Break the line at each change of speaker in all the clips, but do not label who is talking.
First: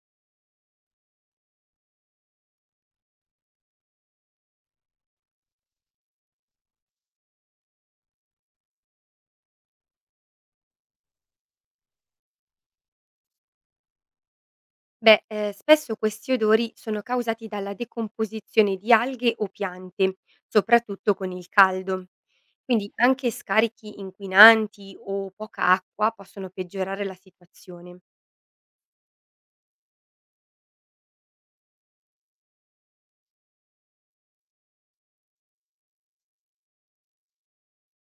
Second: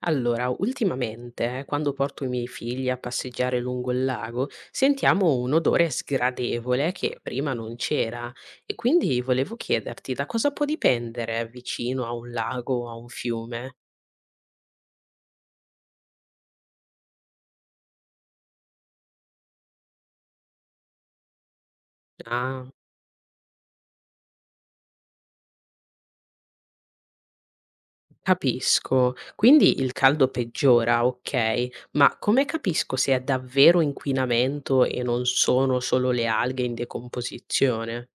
Allora, ultimamente, quando porto i miei figli a passeggiare lungo il lago, sentiamo un odore sgradevole che prima non c'era e quindi volevo chiederti da cosa può dipendere vicino a un lago o a un fiume?
Beh, spesso questi odori sono causati dalla decomposizione di alghe o piante, soprattutto con il caldo.
Ah,
Quindi anche scarichi inquinanti o poca acqua possono peggiorare la situazione.
capisco. Quindi il caldo peggiora, ok, ma come capisco se è davvero inquinamento e non sono solo le alghe in decomposizione?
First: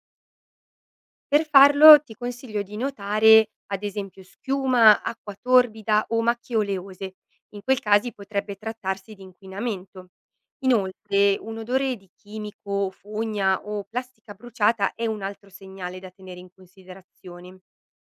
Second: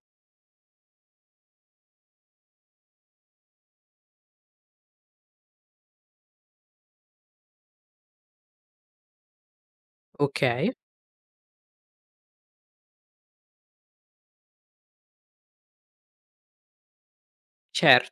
Per farlo ti consiglio di notare ad esempio schiuma, acqua torbida o macchie oleose. In quel caso potrebbe trattarsi di inquinamento.
Ok,
Inoltre, un odore di chimico, fogna o plastica bruciata è un altro segnale da tenere in considerazione.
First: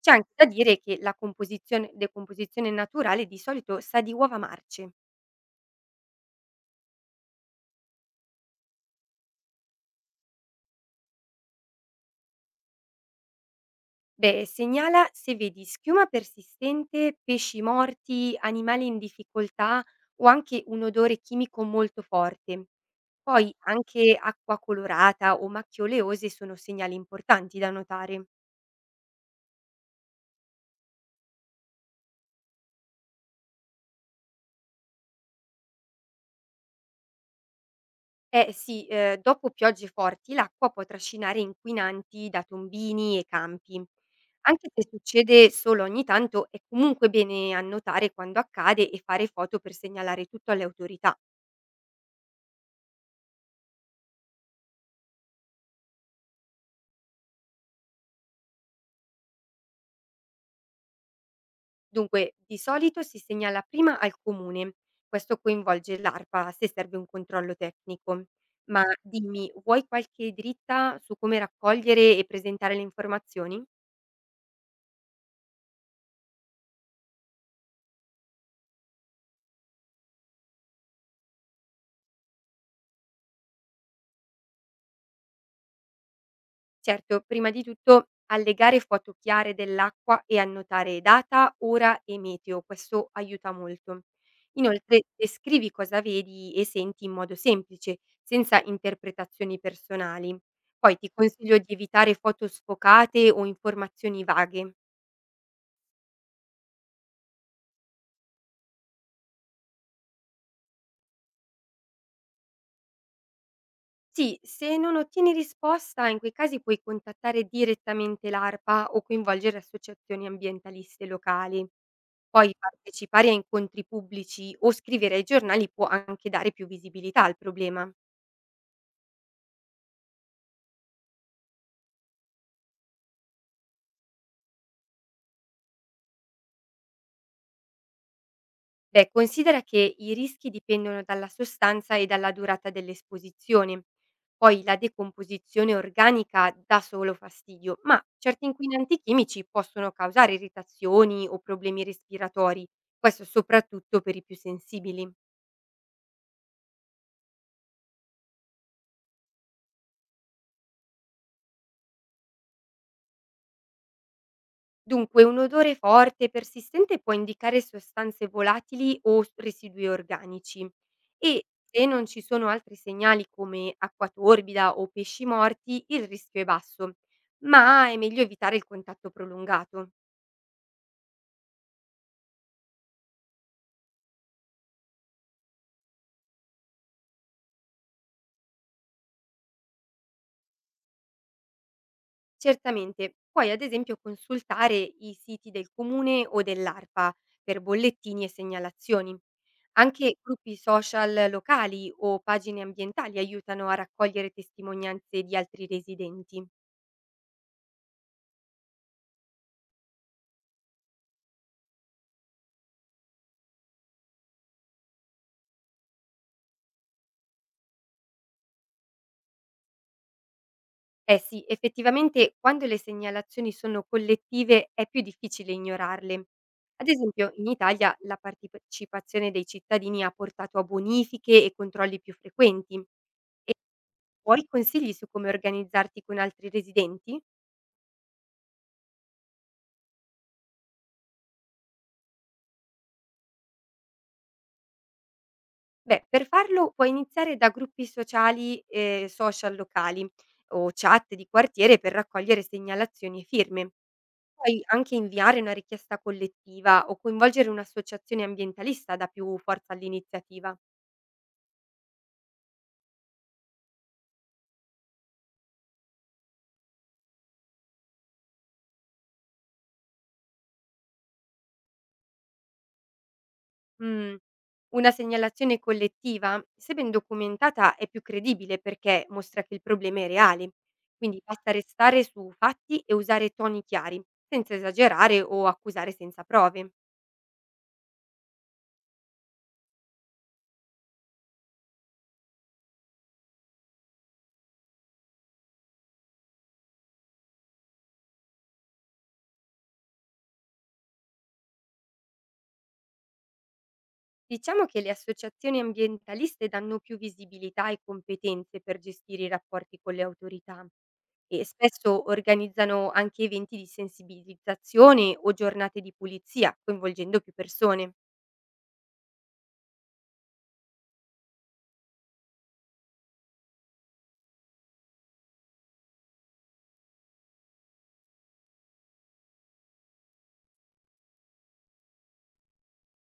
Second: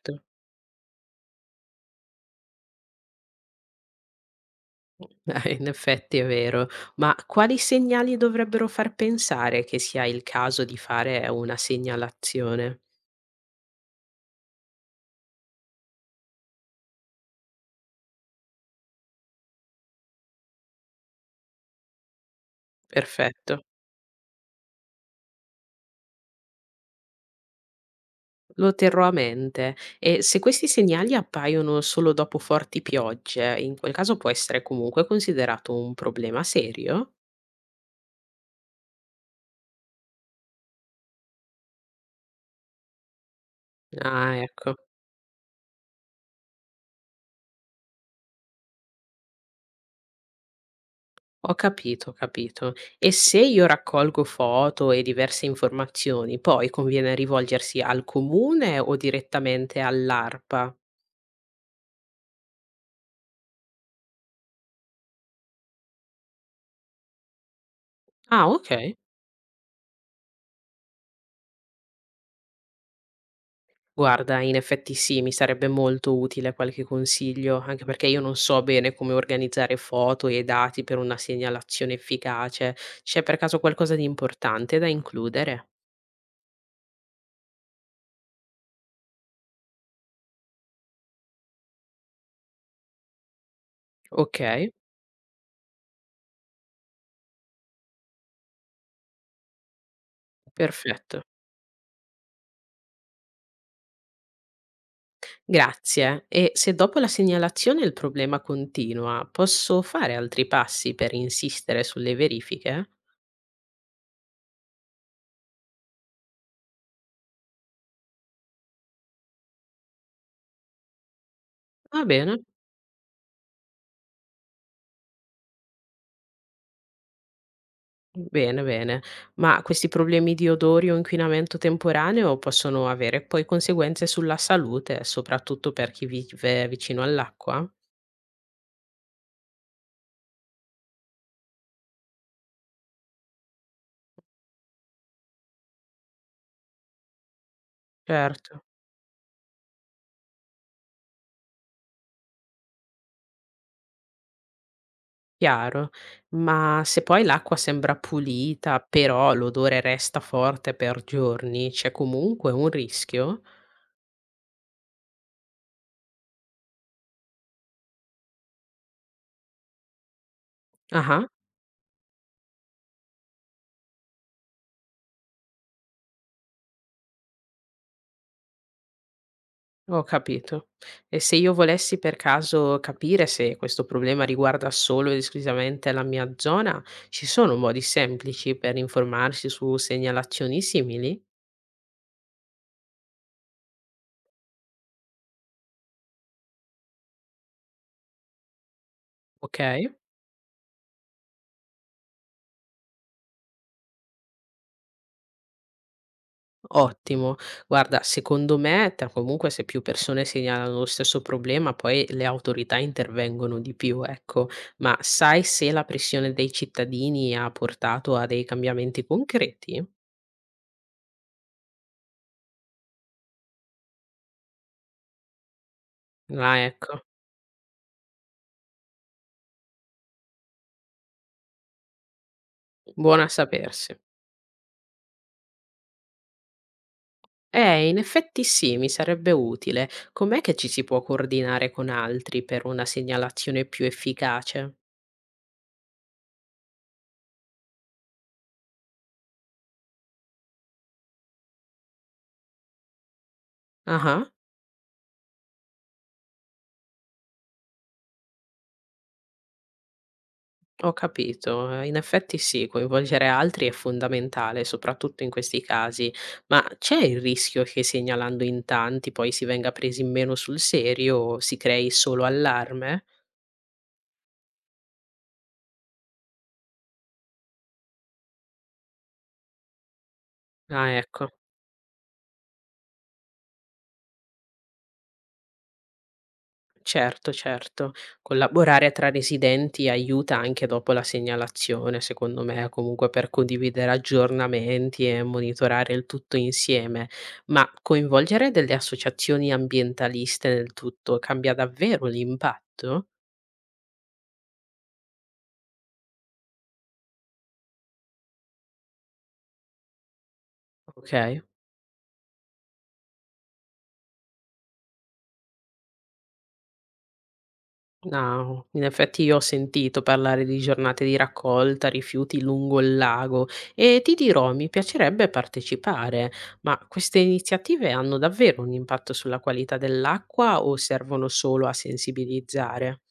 C'è anche da dire che la decomposizione naturale di solito sa di uova marce.
In effetti è vero, ma quali segnali dovrebbero far pensare che sia il caso di fare una segnalazione?
Beh, segnala se vedi schiuma persistente, pesci morti, animali in difficoltà o anche un odore chimico molto forte. Poi
Perfetto,
anche acqua colorata o macchie oleose sono segnali importanti da notare.
lo terrò a mente. E se questi segnali appaiono solo dopo forti piogge, in quel caso può essere comunque considerato un problema serio?
Eh sì, dopo piogge forti l'acqua può trascinare inquinanti da tombini e campi.
Ah,
Anche
ecco.
se succede solo ogni tanto, è comunque bene annotare quando accade e fare foto per segnalare tutto alle autorità.
Ho capito, ho capito. E se io raccolgo foto e diverse informazioni, poi conviene rivolgersi al comune o direttamente all'ARPA?
Dunque, di solito si segnala prima al comune. Questo coinvolge l'ARPA se serve un controllo tecnico.
Ah, ok.
Ma dimmi, vuoi qualche dritta su come raccogliere e presentare le informazioni?
Guarda, in effetti sì, mi sarebbe molto utile qualche consiglio, anche perché io non so bene come organizzare foto e dati per una segnalazione efficace. C'è per caso qualcosa di importante da includere?
Certo, prima di tutto allegare foto chiare dell'acqua e annotare data, ora e meteo, questo aiuta molto.
Ok,
Inoltre, descrivi cosa vedi e senti in modo semplice, senza interpretazioni personali. Poi ti
perfetto.
consiglio di evitare foto sfocate o informazioni vaghe.
Grazie. E se dopo la segnalazione il problema continua, posso fare altri passi per insistere sulle verifiche?
Sì, se non ottieni risposta, in quei casi puoi contattare direttamente l'ARPA o coinvolgere associazioni ambientaliste locali.
Va bene.
Poi partecipare a incontri pubblici o scrivere ai giornali può anche dare più visibilità al problema.
Bene, bene. Ma questi problemi di odori o inquinamento temporaneo possono avere poi conseguenze sulla salute, soprattutto per chi vive vicino all'acqua?
Beh, considera che i rischi dipendono dalla sostanza e dalla durata dell'esposizione. Poi la decomposizione organica dà solo fastidio, ma certi
Certo,
inquinanti chimici possono causare irritazioni o problemi respiratori, questo soprattutto per i più sensibili.
chiaro. Ma se poi l'acqua sembra pulita, però l'odore resta forte per giorni, c'è comunque un rischio?
Dunque, un odore forte e persistente può indicare sostanze volatili o residui organici
Ah.
e se non ci sono altri segnali come acqua torbida o pesci morti, il rischio è basso, ma è meglio evitare il contatto prolungato.
Ho capito. E se io volessi per caso capire se questo problema riguarda solo ed esclusivamente la mia zona, ci sono modi semplici per informarsi su segnalazioni simili?
Certamente, puoi ad esempio consultare i siti del comune o dell'ARPA per bollettini e segnalazioni.
Ok?
Anche gruppi social locali o pagine ambientali aiutano a raccogliere testimonianze di altri residenti.
Ottimo. Guarda, secondo me, comunque, se più persone segnalano lo stesso problema, poi le autorità intervengono di più, ecco. Ma sai se la pressione dei cittadini ha portato a dei cambiamenti concreti?
Eh sì, effettivamente quando le segnalazioni sono collettive è più difficile ignorarle.
Ah,
Ad
ecco,
esempio, in Italia la partecipazione dei cittadini ha portato a bonifiche e controlli più frequenti.
buona sapersi.
Vuoi consigli su come organizzarti con altri residenti?
In effetti sì, mi sarebbe utile. Com'è che ci si può coordinare con altri per una segnalazione più efficace?
Beh, per farlo puoi iniziare da gruppi sociali e social locali o chat di quartiere per raccogliere segnalazioni e firme.
Ah,
Puoi anche inviare una richiesta collettiva o coinvolgere un'associazione ambientalista da più forza all'iniziativa.
ho capito. In effetti sì, coinvolgere altri è fondamentale, soprattutto in questi casi. Ma c'è il rischio che segnalando in tanti poi si venga presi in meno sul serio o si crei solo allarme?
Mhmm, una segnalazione collettiva, se ben documentata, è più credibile perché mostra che il problema è reale.
Ah,
Quindi
ecco.
basta restare su fatti e usare toni chiari, senza esagerare o accusare senza prove.
Certo, certo. Collaborare tra residenti aiuta anche dopo la segnalazione, secondo me, comunque per condividere aggiornamenti e monitorare il tutto insieme, ma coinvolgere delle associazioni ambientaliste nel tutto cambia davvero l'impatto?
Diciamo che le associazioni ambientaliste danno più visibilità e competenze per gestire i rapporti con le autorità
Ok.
e spesso organizzano anche eventi di sensibilizzazione o giornate di pulizia, coinvolgendo più persone.
No, in effetti io ho sentito parlare di giornate di raccolta rifiuti lungo il lago e ti dirò, mi piacerebbe partecipare, ma queste iniziative hanno davvero un impatto sulla qualità dell'acqua o servono solo a sensibilizzare?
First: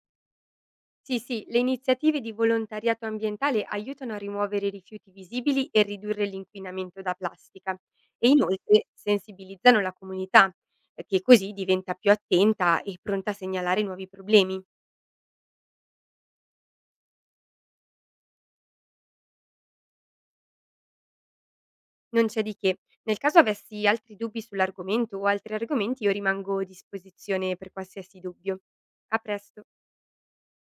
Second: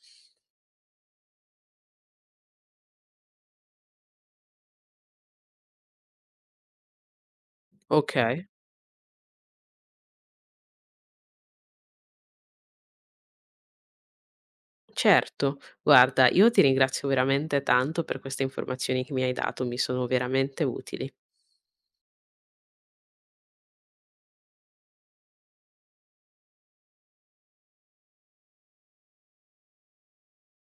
Sì, sì, le iniziative di volontariato ambientale aiutano a rimuovere i rifiuti visibili e ridurre l'inquinamento da plastica
Ok,
e inoltre sensibilizzano la comunità, che così diventa più attenta e pronta a segnalare nuovi problemi.
certo. Guarda, io ti ringrazio veramente tanto per queste informazioni che mi hai dato, mi sono veramente utili.
Non c'è di che. Nel caso avessi altri dubbi sull'argomento o altri argomenti, io rimango a disposizione per qualsiasi dubbio. A presto.